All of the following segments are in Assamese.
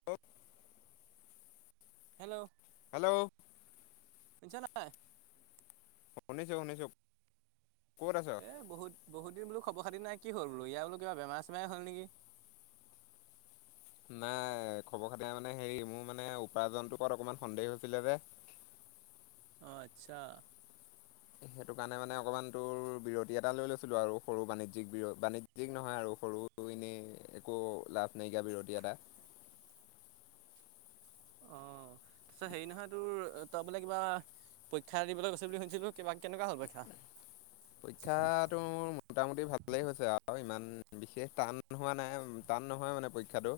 [unintelligible] হেল্লৌ! হেল্লৌ! শুনিছা নাই? শুনিছোঁ শুনিছোঁ। এই বহুত বহুত দিন বো খবৰ খাতি নাই কি হ'ল বোলো ইয়া বোলো কিবা বেমাৰ চেমাৰ হ'ল নেকি? নাই খবৰ খাতিৰ মানে হেৰি মোৰ মানে উপাৰ্জনটোৰ ওৰত অকমান সন্দেহ হৈছিলে যে। অঁ আচ্ছা। সেইটো কাৰণে মানে অকণমান তোৰ বিৰতি এটা লৈ লৈছিলোঁ আৰু সৰু বাণিজ্যিক বিৰ বাণিজ্যিক নহয় আৰু সৰু- এনেই একো লাভ নাইকিয়া বিৰতি এটা। অঁ [unintelligible] হেৰি নহয় তোৰ তই বোলে কিবা পৰীক্ষা দিবলৈ গৈছে বুলি শুনিছিলোঁ কিবা কেনেকুৱা হ'ল পৰীক্ষা? পৰীক্ষাটোৰ মোটামুটি ভালেই হৈছে আৰু ইমান বিশেষ টান হোৱা নাই আৰু। টান নহয় মানে পৰীক্ষাটো।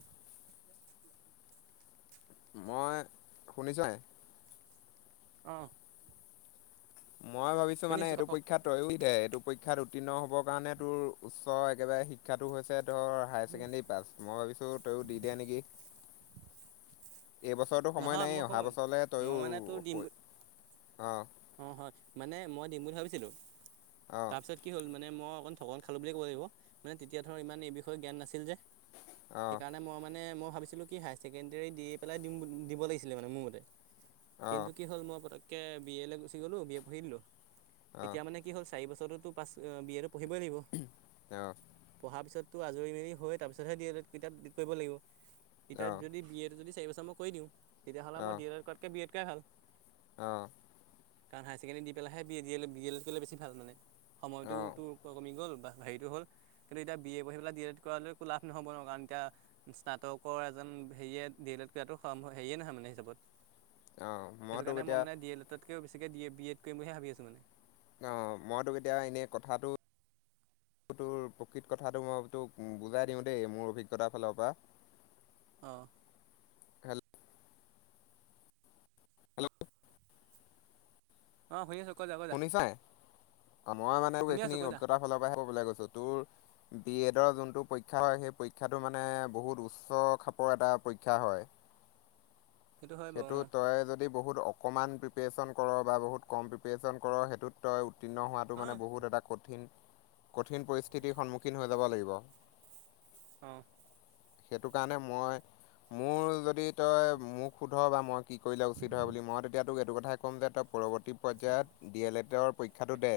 মই শুনিছ নাই? অঁ! মই ভাবিছোঁ শুনি মানে আছোঁ ক এইটো ক পৰীক্ষাত- তয়ো দে এইটো পৰীক্ষাত উত্তীৰ্ণ হ'বৰ কাৰণে তোৰ উচ্চ একেবাৰে শিক্ষাটো হৈছে ধৰ- হায়াৰ ছেকেডৰী পাছ মই ভাবিছোঁ তয়ো দি দিয়া নেকি? এইবছটো সময় নহয় মই নায়েই অহা শুন বছৰলৈ তয়ো মই মানে তোৰ দিম বুলি অঁ। অঁ হয়ঁ মানে মই দিম বুলি ভাবিছিলোঁ অঁ তাৰপিছত- কি হ'ল মানে মই অকণ ঠকন খালো বুলিয় কব লাগিব মে তেতিয়া ধৰ ইমান এই বিষয়ে জ্ঞান নাছিল যে। অঁ সেইকাৰণে মই মানে মই ভাবিছিলোঁ - কি হায়াৰ ছেকেণ্ডেৰী দি পেলাই দিম দিব লাগিছিলে মানে মোৰ মতে অঁ কিন্তু কি হ'ল মই পটককে- বি এ লৈ গুচি গ'লোঁ বি এ পঢ়ি দিলোঁ এতিয়া মানে কি হ'ল চাৰি বছৰততো পাছ বি এটো পঢ়িবই লাগিব। অঁ! পঢ়াৰ পিছতো আজৰি মেলি হৈ তাৰপিছতহে দিএ লেতটো কিতাপ কৰিব লাগিব। অঁ এতিয়াটো যদি বি এড যদি চাৰি বছৰ মই কৰি দিওঁ তেতিয়াহ'লে মই ডি এডত তাতকৈ বি এড কৰাই ভাল। অ কাৰণ হায়াৰ ছেকেডৰী দি পেলাইহে B A D A B L Ed কৰিলে বেছি ভাল মানে সময়টো অঁ তোৰ কমি গ'ল বা হেৰিটো হ'ল কিন্তু এতিয়া বি এ পঢ়ি পেলাই ডি এল এড কৰালৈ একো লাভ নহ'ব ন কাৰণ এতিয়া স্নাতকৰ এজন হেৰিয়ে ডি এ লেট কৰাতো হেৰিয়ে নহয় মানে হিচাপত অঁ সেইটো তোক কাৰণে এতিয়া মই মানে ডি এডতকও বেছিকে ড বি এড কৰিম বুলিহে ভাবি আছো মানে। অ মই তোক এতিয়া এনে কথাটো তোৰ প্ৰকৃত কথাটো মই তোক বুজাই দিওঁ দেই মোৰ অভিজ্ঞতাৰ ফালৰ পৰা অ হেল্ল' অ শুনি আছো কৈ যা কৈ যা শুনিছাই মই মানে তোক শুনি এইখিনি আছোঁ কৈ যা অভিজ্ঞতাৰ ফালৰ পৰাহে কব গৈছো তোৰ বি এডৰ যোনটো পৰীক্ষা হয় সেই পৰীক্ষাটো মানে বহুত উচ্চ খাপৰ এটা পৰীক্ষা হয়। [inaudible] হয় বাৰু সেইটো তই যদি বহুত অকণমান পিপিয়েচন কৰ বা বহুত কম পিপিয়েচণ কৰ সেইটোত তই উত্তীৰ্ণ হোৱাটো অঁ মানে বহুত এটা কঠিন কঠিন পৰিস্থিতিৰ সন্মুখীন হৈ যাব লাগিব। অ সেইটো কাৰণে মই মোৰ যদি তই মোক শোধ বা মই কি কৰিলে উচিত হয় বুলি মই তেতিয়াতোক এইটো কথাই ক'ম যে তই পৰৱৰ্তী পৰ্যায়ত ডি এল এডৰ পৰীক্ষাটো দে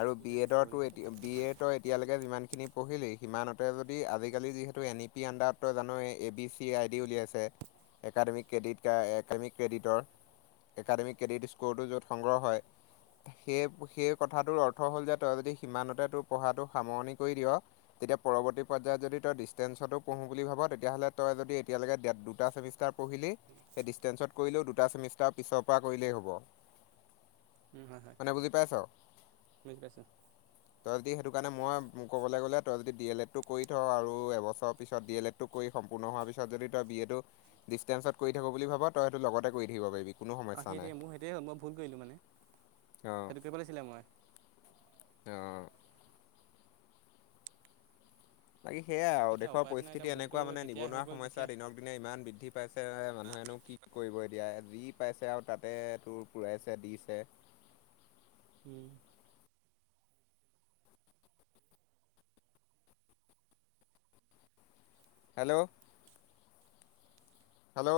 আৰু বি এডৰো এতিয়া বি এডৰ এতিয়ালৈকে যিমানখিনি পঢ়িলি সিমানতে যদি আজিকালি যিহেতু এন ই পি আণ্ডাৰত তই জানই এই A B C C I D উলিয়াইছে একাডেমিক ক্ৰেডিট একাডেমিক ক্ৰেডিটৰ একাডেমিক ক্ৰেডিট স্ক'ৰটো য'ত সংগ্ৰহ হয় সেই সেই কথাটোৰ অৰ্থ হ'ল যে তই যদি সিমানতে তোৰ পঢ়াটো সামৰণি কৰি দিয় তেতিয়া পৰৱৰ্তী পৰ্যায়ত যদি তই ডিষ্টেঞ্চতো পঢ়ো বুলি ভাব তেতিয়াহলে তই যদি এতিয়ালৈকে ডেট দুটা চেমিষ্টাৰ পঢ়িলি সেই ডিষ্টেঞ্চত কৰিলেও দুটা চেমিষ্টাৰ পিছৰ পৰা কৰিলেই হ'ব হয় হয় মানে বুজি পাইছ বুজি পাইছোঁ তই যদি সেইটো কাৰণে মই মোক ক'বলৈ গ'লে তই যদি ডি এল এডটো কৰি থ আৰু এবছৰৰ পিছত ডি এল এড কৰি সম্পূৰ্ণ হোৱাৰ পিছত যদি তই বি এ টো ডিষ্টেন্ঞ্চত কৰি থাকো বুলি ভাব তই সেইটো লগতে কৰি থাকিব পাৰিবি কোনো অ সমস্যা নাই সেইটোৱে মোৰ সেইটোৱে হ'ল মই ভুল কৰিলোঁ মানে অ সেইটো কৰিব লাগিছিলে মই অ বাকী সেয়য়াই আৰু সেইটোৱে দেশৰ উপায়টো নাই এতিয়া পৰিস্থিতি ভুলটো এনেকুৱা মানে তেতিয়াই হৈ নিবনুৱা গ'ল সমস্যা যেতিয়া দিনক পিনে ইমান বৃদ্ধি পাইছে মানুহেনো কি কৰিব এতিয়া যি পাইছে আৰু তাতে তোৰ পুৰাইছে দিছে। উম হেল্ল' হেল্ল'